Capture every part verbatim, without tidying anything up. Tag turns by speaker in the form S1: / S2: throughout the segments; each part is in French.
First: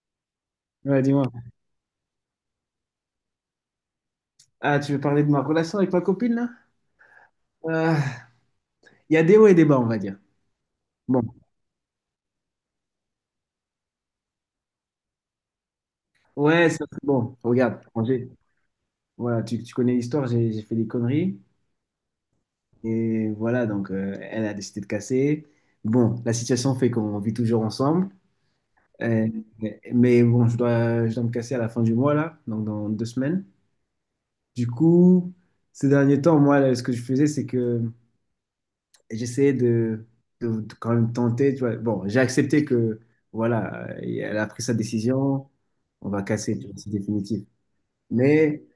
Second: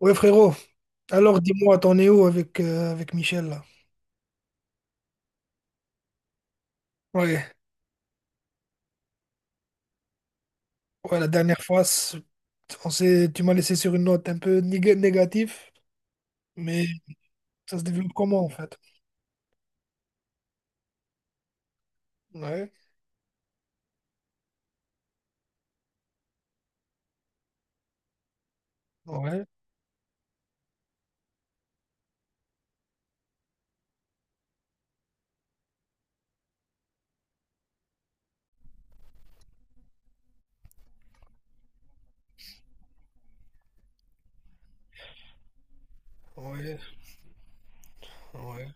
S1: Ouais, frérot.
S2: Ouais, dis-moi.
S1: Alors, dis-moi, t'en es où avec, euh, avec Michel, là?
S2: Ah, tu veux parler de ma relation avec ma copine, là?
S1: Ouais,
S2: Euh, Il y a des hauts et des bas, on va dire.
S1: ouais,
S2: Bon.
S1: la dernière fois, c'est- on s'est, tu m'as laissé sur une note un peu néga- négative,
S2: Ouais, ça,
S1: mais
S2: c'est bon.
S1: ça
S2: Regarde,
S1: se développe
S2: Angers.
S1: comment, en fait?
S2: Voilà, tu, tu connais l'histoire, j'ai j'ai fait des conneries.
S1: Ouais,
S2: Et voilà, donc, euh, elle a décidé de casser. Bon, la situation fait qu'on vit toujours ensemble. Euh,
S1: ouais,
S2: mais bon, je dois, je dois me casser à la fin du mois, là, donc dans deux semaines. Du coup, ces derniers temps, moi, là, ce que je faisais, c'est que et j'essayais de, de- de quand même tenter. Tu vois. Bon, j'ai accepté que, voilà, euh, elle a pris sa décision, on va casser, tu vois,
S1: ouais,
S2: c'est définitif. Mais,
S1: ouais.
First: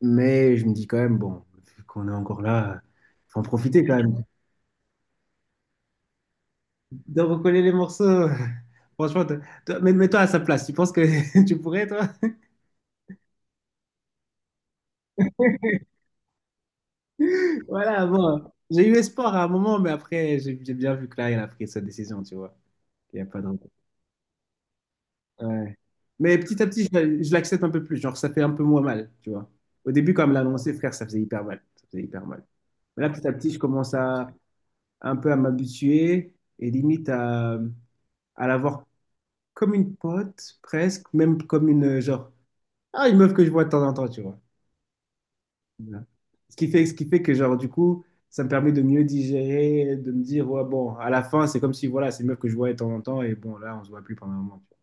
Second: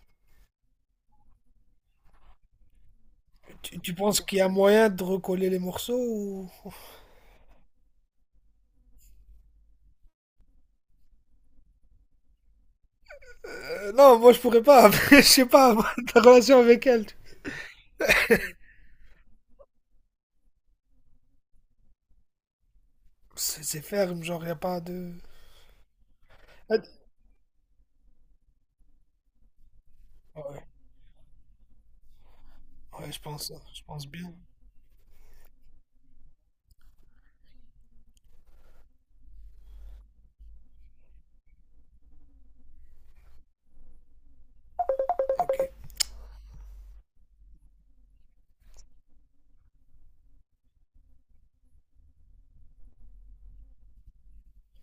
S2: mais je me dis quand même, bon, vu qu'on est encore là, faut en
S1: Tu,
S2: profiter
S1: tu
S2: quand
S1: penses
S2: même.
S1: qu'il y a moyen de recoller les morceaux ou...
S2: De recoller les morceaux, franchement, toi- toi- mais- mets-toi à sa place. Tu penses que tu pourrais, toi?
S1: Euh, non, moi, je pourrais pas. Je sais pas, ta relation avec elle.
S2: Voilà, bon, j'ai eu espoir à un moment, mais après, j'ai j'ai bien vu que là, elle a pris sa décision, tu vois. Il n'y a pas de...
S1: C'est c'est ferme, genre, y a pas de...
S2: Ouais. Mais petit à petit, je, je l'accepte un peu plus. Genre, ça fait un peu moins mal, tu vois. Au début, quand elle me l'a
S1: Ouais,
S2: annoncé, frère, ça faisait hyper mal. Ça faisait hyper mal. Mais là,
S1: ouais, je
S2: petit à petit,
S1: pense,
S2: je
S1: je
S2: commence
S1: pense
S2: à
S1: bien.
S2: un peu à m'habituer et limite à, à l'avoir comme une pote, presque, même comme une, euh, genre, ah, une meuf que je vois de temps en temps, tu vois.
S1: Ok.
S2: Voilà. Ce qui fait, ce qui fait que, genre, du coup, ça me permet de mieux digérer, de me dire, ouais, bon, à la fin, c'est comme si, voilà, c'est une meuf que je vois de temps en temps et bon, là, on se voit plus pendant un moment. Tu vois.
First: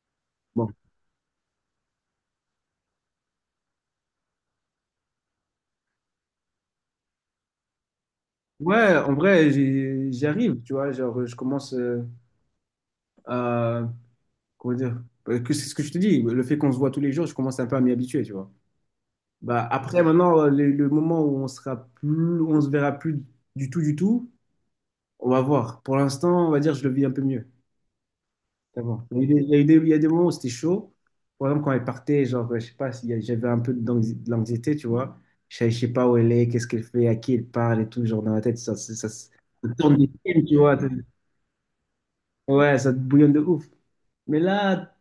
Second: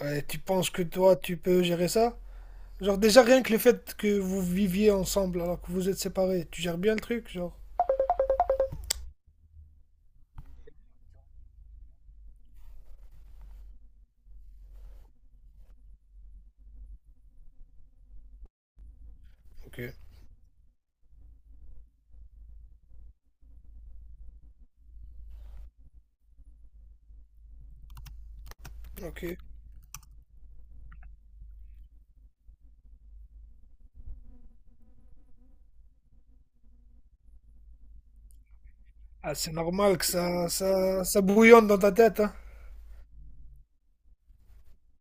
S1: Ouais, tu penses
S2: Bon,
S1: que toi, tu peux gérer ça? Genre, déjà, rien que le fait que vous viviez ensemble alors que vous êtes séparés, tu gères bien le truc, genre.
S2: ouais, en vrai, j'y j'y arrive, tu vois. Genre, je commence euh, à. Comment dire? euh, que- C'est ce que je te dis. Le fait qu'on se voit tous les jours, je commence un peu à m'y habituer, tu vois. Bah,
S1: Ok.
S2: après, maintenant, euh, le, le moment où on sera plus, on se verra plus du tout, du tout, on va voir. Pour l'instant, on va dire, je le vis un peu mieux qu'avant. Il
S1: Ok.
S2: y a eu des, il y a eu des- il y a des moments où c'était chaud. Par exemple, quand elle partait, genre, euh, je sais pas, s'il y a- j'avais un peu d'anxi- de l'anxiété, tu vois. Je savais- je sais pas où elle est, qu'est-ce qu'elle fait, à qui elle parle et tout, genre, dans la tête, ça, ça, ça, ça
S1: Ah, c'est
S2: tourne
S1: normal que
S2: des films,
S1: ça,
S2: tu vois.
S1: ça, ça bouillonne dans ta tête, hein.
S2: Ouais, ça te bouillonne de ouf. Mais là,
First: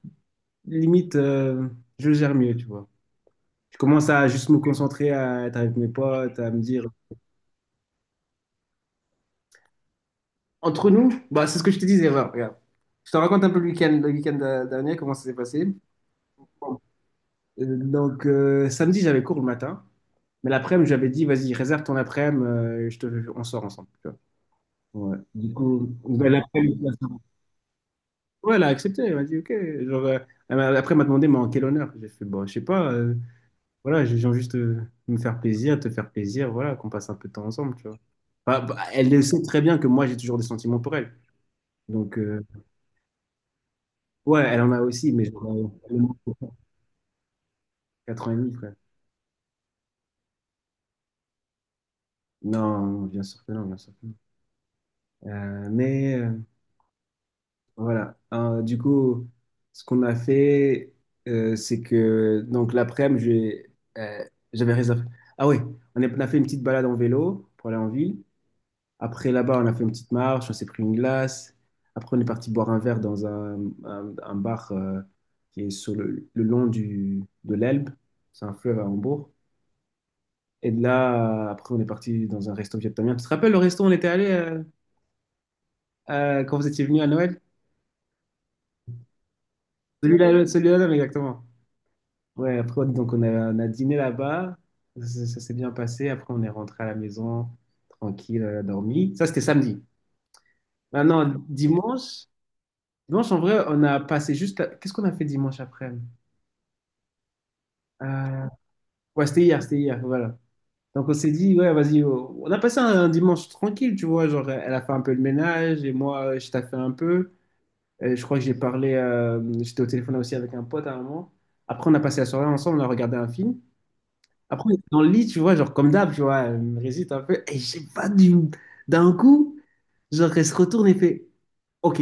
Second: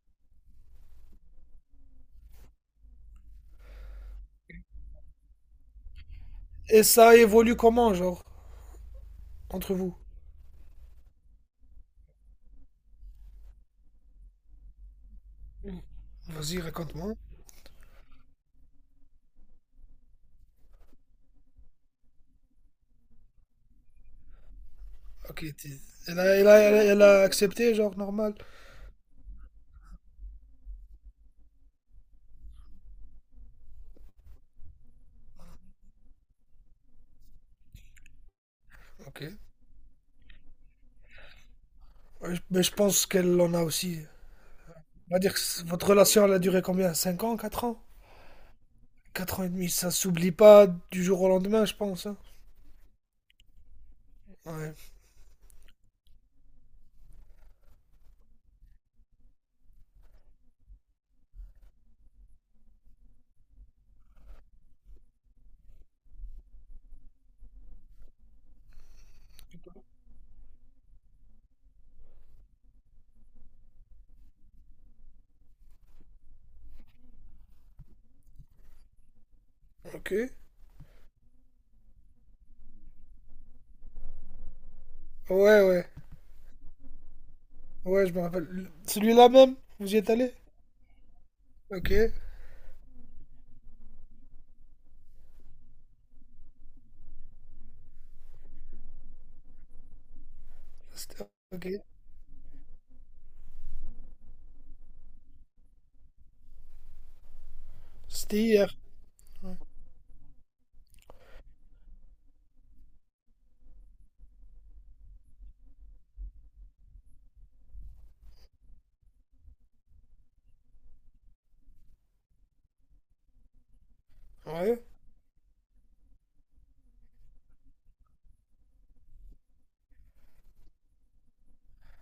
S2: limite, euh, je le gère mieux, tu vois. Je commence à juste me concentrer, à être avec mes potes, à me
S1: Et
S2: dire.
S1: ça évolue comment, genre, entre vous?
S2: Entre nous, bah, c'est ce que je te disais, voilà, regarde. Je te raconte un peu le week-end, le week-end euh, dernier, comment ça s'est passé.
S1: Vas-y,
S2: Bon.
S1: raconte-moi.
S2: Euh, donc, euh, samedi, j'avais cours le matin, mais l'après-midi, j'avais dit, vas-y, réserve ton après-midi, euh, je te, on sort ensemble, tu vois. Ouais.
S1: Ok,
S2: Du
S1: t'es-
S2: coup,
S1: elle a,
S2: ben,
S1: elle a- elle
S2: l'après-midi,
S1: a- elle a accepté, genre, normal.
S2: ouais, elle a accepté, elle m'a dit, ok. Genre, euh, elle m'a- après, elle m'a demandé, mais en quel honneur? J'ai fait, bon, je sais pas. euh, Voilà, je viens juste euh, me faire plaisir, te faire plaisir, voilà, qu'on passe un peu de temps ensemble, tu vois. Bah, bah, elle le
S1: Ok.
S2: sait très bien que moi, j'ai toujours des sentiments pour elle. Donc,
S1: Ouais,
S2: euh,
S1: je- mais je pense qu'elle en a aussi.
S2: ouais, elle en a aussi,
S1: On va
S2: mais
S1: dire que
S2: j'en
S1: c-
S2: ai
S1: votre
S2: tellement
S1: relation, elle
S2: pour
S1: a duré combien? Cinq ans, quatre ans?
S2: quatre ans et demi, frère.
S1: Quatre ans et demi, ça s'oublie pas du jour au lendemain, je pense, hein.
S2: Non, non, bien sûr que non, bien sûr que non.
S1: Ouais.
S2: Euh, mais euh, voilà, Euh, du coup, ce qu'on a fait, euh, c'est que, donc l'après-midi, j'ai, euh, j'avais réservé. Ah oui, on est- on a fait une petite balade en vélo pour aller en ville. Après, là-bas, on a fait une petite marche, on s'est pris une glace. Après, on est parti boire un verre dans un, un- un bar euh, qui est sur le, le long du, de l'Elbe. C'est un fleuve à Hambourg.
S1: Ok. Ouais,
S2: Et de là, euh, après, on est parti dans un resto vietnamien. Tu te rappelles le resto où on était allé euh,
S1: ouais.
S2: euh, quand vous étiez venu à Noël?
S1: Ouais, je me rappelle. Celui-là même, vous y êtes allé?
S2: Celui-là, celui-là, même, exactement.
S1: Ok.
S2: Ouais, après, donc, on a, on a dîné là-bas. Ça, ça s'est bien passé. Après, on est rentré à la maison, tranquille, on a dormi. Ça, c'était samedi.
S1: C'était
S2: Maintenant,
S1: ok.
S2: dimanche. Dimanche, en vrai, on a passé juste. la- Qu'est-ce qu'on a fait dimanche après?
S1: C'était
S2: Euh,
S1: hier.
S2: Ouais, c'était hier, c'était hier, voilà. Donc, on s'est dit, ouais, vas-y, oh. On a passé un, un dimanche tranquille, tu vois. Genre, elle a fait un peu le ménage et moi, euh, je t'ai fait un peu. Et je crois que j'ai parlé, euh, j'étais au téléphone aussi avec un pote à un moment. Après, on a passé la soirée ensemble, on a regardé un film. Après, on
S1: Ouais.
S2: était dans le lit, tu vois, genre, comme d'hab, tu vois, elle me résiste un peu. Et je sais pas, du... d'un coup, genre, elle se retourne et fait, OK,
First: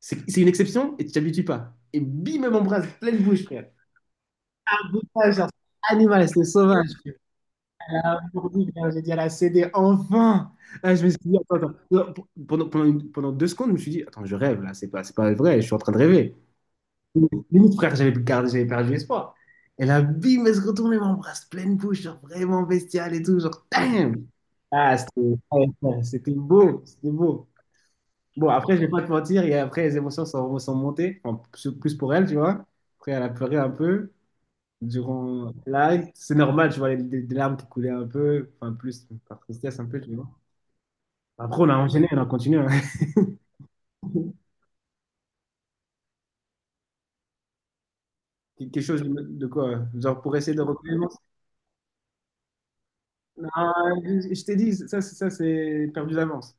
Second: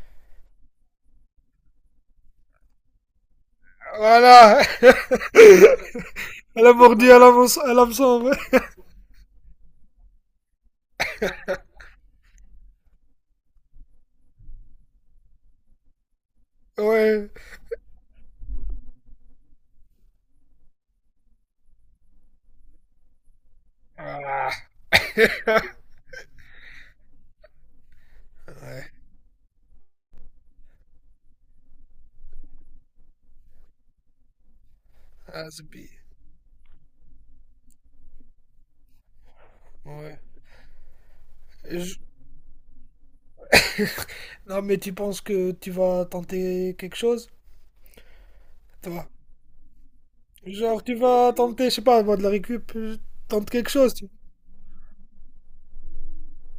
S2: c'est c'est une exception et tu t'habitues pas. Et bim, elle m'embrasse pleine bouche, frère.
S1: Voilà!
S2: Ouais, genre, animal, c'était
S1: Elle a
S2: sauvage.
S1: mordu à l'hameçon. À
S2: Là,
S1: l'hameçon, ouais.
S2: aujourd'hui, là, j'ai dit à la C D, enfin! Là, je me suis dit, attends, attends. Non, p- pendant, pendant une- pendant deux secondes, je me suis dit, attends, je rêve là, c'est pas, c'est pas vrai, je suis en train de rêver.
S1: Ouais.
S2: Limite, frère, j'avais perdu, j'avais perdu espoir. Et là, bim, elle se retourne et m'embrasse pleine bouche, genre vraiment bestiale et tout, genre, damn!
S1: Ah,
S2: Ah, c'était ouais, ouais, c'était beau, c'était beau. Bon, après, je vais
S1: ouais.
S2: pas te mentir, et après, les émotions sont, sont montées, enfin, plus plus pour elle, tu vois. Après, elle a pleuré un peu
S1: Ah,
S2: durant
S1: c'est pire.
S2: là c'est normal tu vois les, les- les larmes qui coulaient un peu enfin plus par tristesse un peu tu
S1: Ouais.
S2: vois après on a
S1: Je-
S2: enchaîné on a continué hein.
S1: non, mais tu penses que tu vas tenter quelque chose?
S2: Quelque chose
S1: Toi.
S2: de, de quoi euh, genre pour essayer de
S1: Genre, tu
S2: reprendre
S1: vas tenter, je sais pas, moi, de la récup, euh,
S2: non
S1: tente quelque chose. Tu-
S2: je je t'ai dit ça c'est- ça c'est perdu d'avance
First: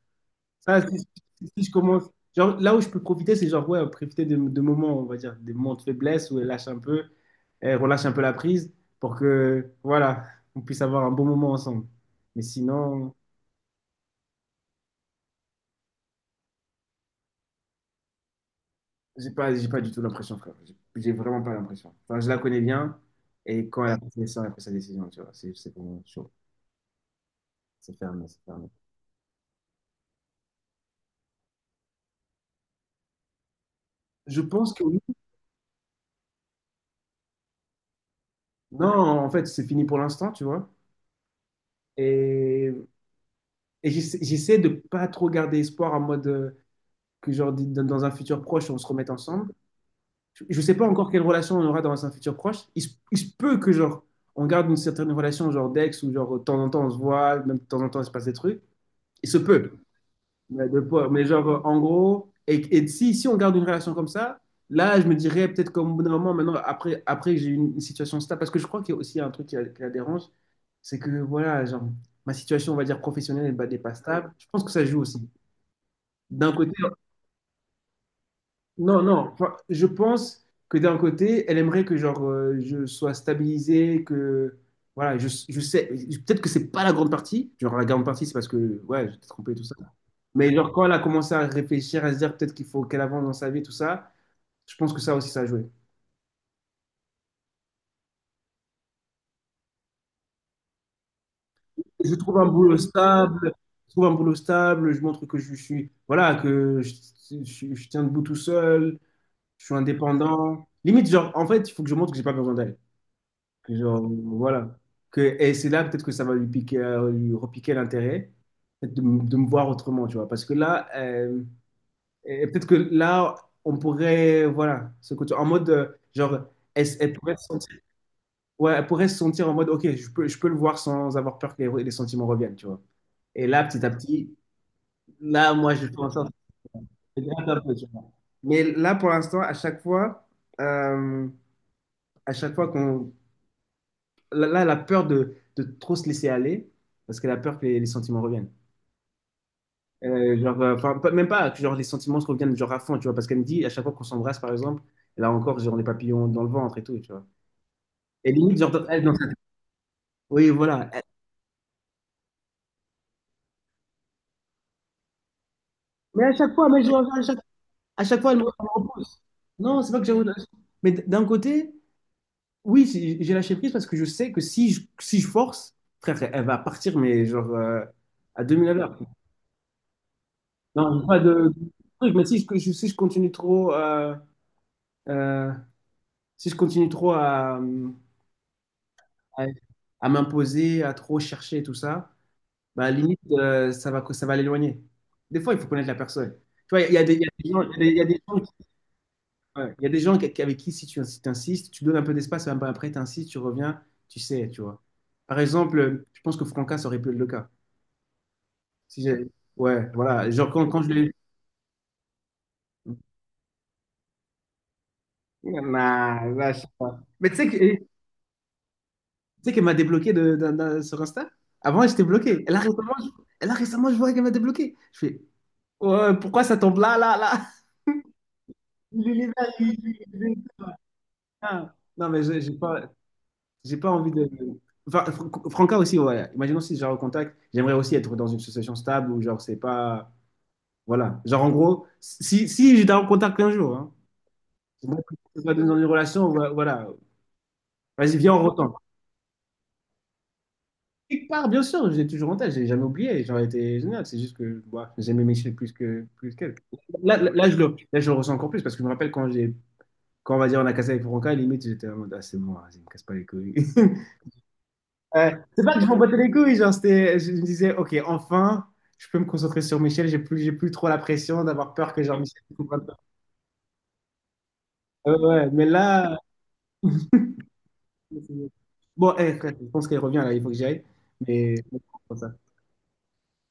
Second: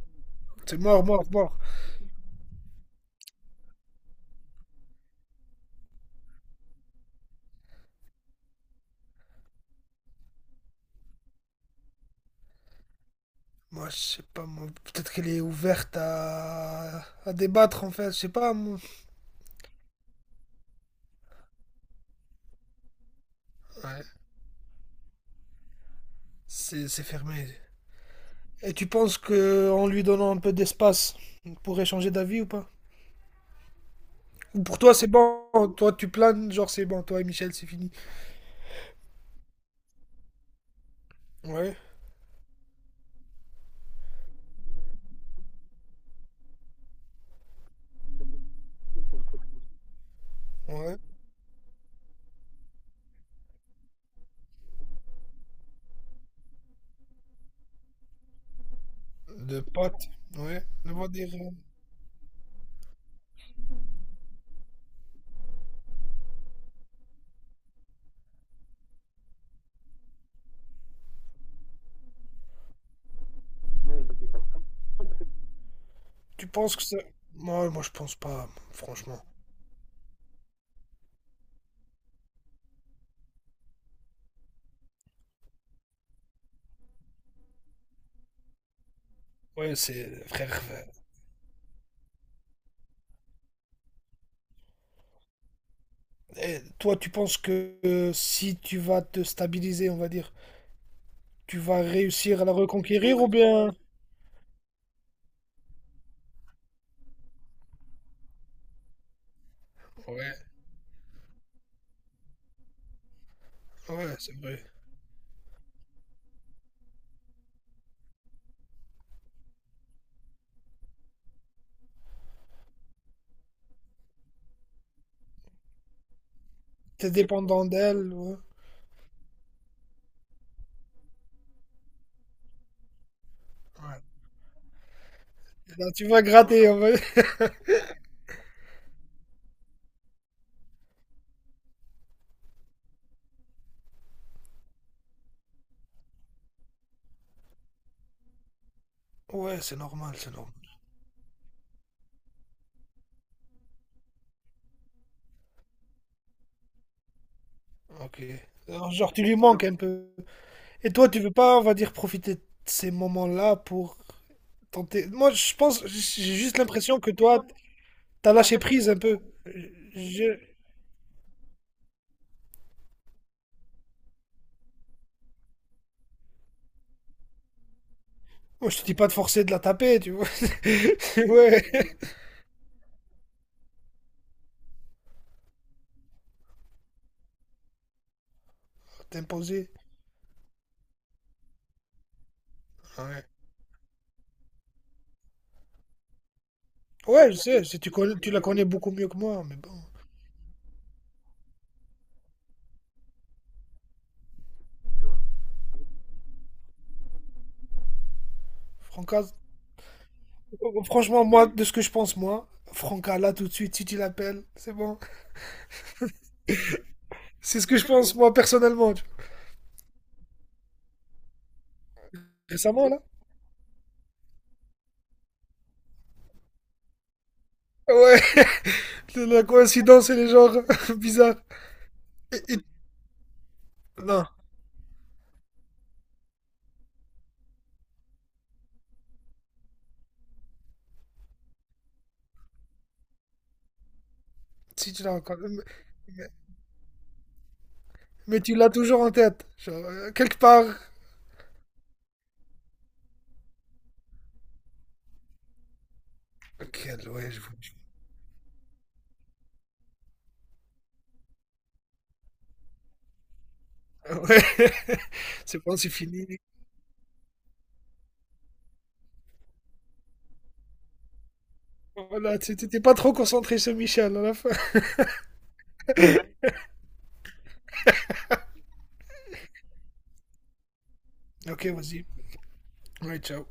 S1: C'est
S2: ça si,
S1: mort,
S2: si-
S1: mort, mort.
S2: si je commence genre là où je peux profiter c'est genre ouais profiter de, de moments on va dire des moments de faiblesse où elle lâche un peu elle relâche un peu la prise pour que voilà on puisse avoir un bon moment ensemble mais sinon.
S1: Moi, je sais pas, moi, peut-être qu'elle est ouverte à... à débattre, en fait, je sais pas. Moi.
S2: J'ai pas, j'ai pas du tout l'impression, frère. J'ai j'ai vraiment pas l'impression. Enfin, je la connais bien et quand elle a
S1: Ouais.
S2: pris ça, elle a pris sa décision, tu vois. C'est c'est pour moi chaud.
S1: C'est fermé.
S2: C'est fermé, c'est fermé.
S1: Et tu penses que en lui donnant un peu d'espace, il pourrait changer d'avis ou pas?
S2: Je
S1: Ou
S2: pense
S1: pour
S2: que
S1: toi,
S2: oui.
S1: c'est bon. Toi, tu planes, genre, c'est bon. Toi et Michel, c'est fini.
S2: Non, en fait, c'est fini pour l'instant, tu vois.
S1: Ouais,
S2: Et, et j'essa- j'essaie de pas trop garder espoir en mode euh, que, genre, dit- dans dans un futur proche, on se remette ensemble. Je je sais pas
S1: ouais.
S2: encore quelle relation on aura dans un futur proche. Il se, il se peut que, genre, on garde une certaine relation, genre d'ex, ou genre, de temps en temps, on se voit, même de temps en temps, il se passe des trucs. Il se
S1: De
S2: peut.
S1: potes. Ouais.
S2: Ouais, de
S1: De voir
S2: poids.
S1: des
S2: Mais genre, euh, en gros, et, et si, si on garde une relation comme ça, là, je me dirais peut-être comme au bout d'un moment, maintenant, après, après que j'ai eu une, une situation stable, parce que je crois qu'il y a aussi un truc qui, la qui la dérange, c'est que, voilà, genre, ma situation, on va dire, professionnelle, elle n'est pas stable. Je pense que ça joue aussi.
S1: tu
S2: D'un côté,
S1: penses que ça... Moi, moi, je pense pas,
S2: non,
S1: franchement.
S2: non, enfin, je pense que d'un côté, elle aimerait que genre euh, je sois stabilisé, que voilà, je, je sais, peut-être que c'est pas la grande partie, genre la grande partie c'est parce que ouais, j'étais trompé et tout ça.
S1: Ouais, c'est...
S2: Mais
S1: Frère,
S2: genre quand elle a commencé à réfléchir, à se dire peut-être qu'il faut qu'elle avance dans sa vie, tout ça, je pense que ça aussi ça a joué.
S1: et toi, tu penses que euh, si tu vas te stabiliser, on va dire, tu vas
S2: Je trouve
S1: réussir
S2: un
S1: à la
S2: boulot
S1: reconquérir ou
S2: stable,
S1: bien...
S2: je trouve un boulot stable, je montre que je suis, voilà, que je, je- je tiens debout tout seul, je suis
S1: Ouais,
S2: indépendant. Limite genre en fait, il faut que je montre que j'ai pas besoin d'elle. Que genre,
S1: ouais, c'est vrai.
S2: voilà. Que, et c'est là peut-être que ça va lui piquer, euh, lui repiquer l'intérêt, peut-être de, m- de me voir autrement, tu vois. Parce que là, euh, et peut-être que là, on pourrait, voilà, ce côté, en mode, euh, genre, elle,
S1: T'es
S2: elle pourrait se
S1: dépendant
S2: sentir,
S1: d'elle, ouais.
S2: ouais, elle pourrait se sentir en mode, ok, je peux, je peux le voir sans avoir peur que les, les sentiments reviennent, tu vois. Et là, petit à
S1: Ouais.
S2: petit, là, moi,
S1: Là,
S2: je fais
S1: tu
S2: en
S1: vas
S2: sorte
S1: gratter, on va...
S2: de gratter un peu, tu vois. Mais là, pour l'instant, à chaque fois, euh, à chaque fois qu'on là, là, elle a peur de, de trop se laisser aller parce qu'elle a peur que les, les sentiments reviennent.
S1: Ouais, c'est normal, c'est
S2: Euh,
S1: normal.
S2: genre, euh, enfin, pas- même pas que genre, les sentiments se reviennent genre à fond, tu vois, parce qu'elle me dit à chaque fois qu'on s'embrasse, par exemple, elle a encore genre, les papillons dans le ventre et tout, tu vois.
S1: Ok.
S2: Et limite, genre, dans-
S1: Alors,
S2: elle, dans
S1: genre, tu
S2: sa-
S1: lui manques un peu.
S2: Oui, voilà.
S1: Et
S2: Elle-
S1: toi, tu veux pas, on va dire, profiter de ces moments-là pour tenter. Moi, je pense,
S2: Mais à
S1: j'ai
S2: chaque
S1: juste
S2: fois, mais je-
S1: l'impression que
S2: à chaque,
S1: toi,
S2: à chaque fois,
S1: t'as
S2: elle me,
S1: lâché
S2: elle me
S1: prise un peu.
S2: repousse. Non, c'est pas que j'ai...
S1: Je...
S2: Mais d- d'un côté, oui, j'ai j'ai lâché prise parce que je sais que si je, si je force, frère, elle va partir, mais genre euh, à deux mille
S1: Moi,
S2: à
S1: je te dis
S2: l'heure.
S1: pas de forcer de la taper, tu vois.
S2: Non, pas de
S1: Ouais,
S2: truc, mais si je, si je continue trop... euh, Euh, si je continue trop à, à,
S1: t'imposer.
S2: à m'imposer, à trop chercher tout ça, bah limite,
S1: Ouais.
S2: euh, ça va, ça va l'éloigner. Des fois, il faut connaître la personne. Tu vois, il y a des, il y a
S1: Ouais, je
S2: des
S1: sais,
S2: gens,
S1: c'est- tu
S2: il y a
S1: connais,
S2: des
S1: tu
S2: gens,
S1: la connais
S2: qui-
S1: beaucoup mieux que moi, mais bon.
S2: ouais, il y a des gens qui- avec qui, si tu si insistes, tu donnes un peu d'espace, un peu après, tu insistes, tu reviens, tu sais, tu vois. Par exemple, je pense que Franca, ça aurait pu être le cas. Si
S1: Franca,
S2: j'ai- ouais, voilà. Genre, quand, quand je l'ai.
S1: franchement, moi, de ce que je pense, moi, Franca, là, tout de suite, si tu l'appelles, c'est bon.
S2: Nah, là, je sais pas. Mais tu sais que
S1: C'est ce que je pense, moi, personnellement. Tu vois.
S2: tu sais qu'elle m'a débloqué de, d'un- d'un- sur Insta? Avant, j'étais bloqué. Et là,
S1: Récemment,
S2: récemment,
S1: là?
S2: je, et là, récemment, je vois qu'elle m'a débloqué. Je fais, ouais, pourquoi ça tombe là, là, là?
S1: Ouais. La
S2: L'univers,
S1: coïncidence, elle est genre bizarre.
S2: là. Non, mais je- j'ai
S1: Et- et-
S2: pas, j'ai pas envie
S1: Non,
S2: de. Enfin, Fran- Franca aussi, ouais. Imaginons si je recontact, j'aimerais aussi être dans une association stable où, genre, c'est pas. Voilà. Genre, en gros, si, si j'étais en contact un jour, hein, c'est
S1: si
S2: moi
S1: tu l'as
S2: qui-
S1: encore.
S2: c'est
S1: Mais,
S2: pas dans une relation,
S1: mais-
S2: voilà. Voilà. Vas-y, viens,
S1: mais
S2: on
S1: tu l'as
S2: retombe.
S1: toujours en tête. Genre, euh, quelque part.
S2: Quelque part, bien sûr, j'ai toujours en tête, j'ai jamais oublié, j'aurais été génial, c'est juste que bah, j'aimais Michel plus que plus qu'elle.
S1: Ok,
S2: Là, là,
S1: ouais, je
S2: là,
S1: vous.
S2: je
S1: Dis.
S2: le, là, je le ressens encore plus parce que je me rappelle quand j'ai quand on va dire on a cassé avec Franca, limite j'étais en mode ah, c'est bon, vas-y, me casse pas les couilles.
S1: Ouais,
S2: Euh,
S1: c'est
S2: c'est pas
S1: bon,
S2: que je
S1: c'est
S2: m'en battais
S1: fini.
S2: les couilles, genre c'était je me disais OK, enfin, je peux me concentrer sur Michel, j'ai plus j'ai plus trop la pression d'avoir peur que genre
S1: Voilà,
S2: Michel ne
S1: tu- t'étais
S2: comprenne
S1: pas
S2: pas.
S1: trop concentré sur Michel à la fin.
S2: Ouais, ouais, mais là bon, eh, frère, je pense qu'elle revient là, il faut que j'y aille. Mais
S1: Ok, vas-y. Ouais, ciao.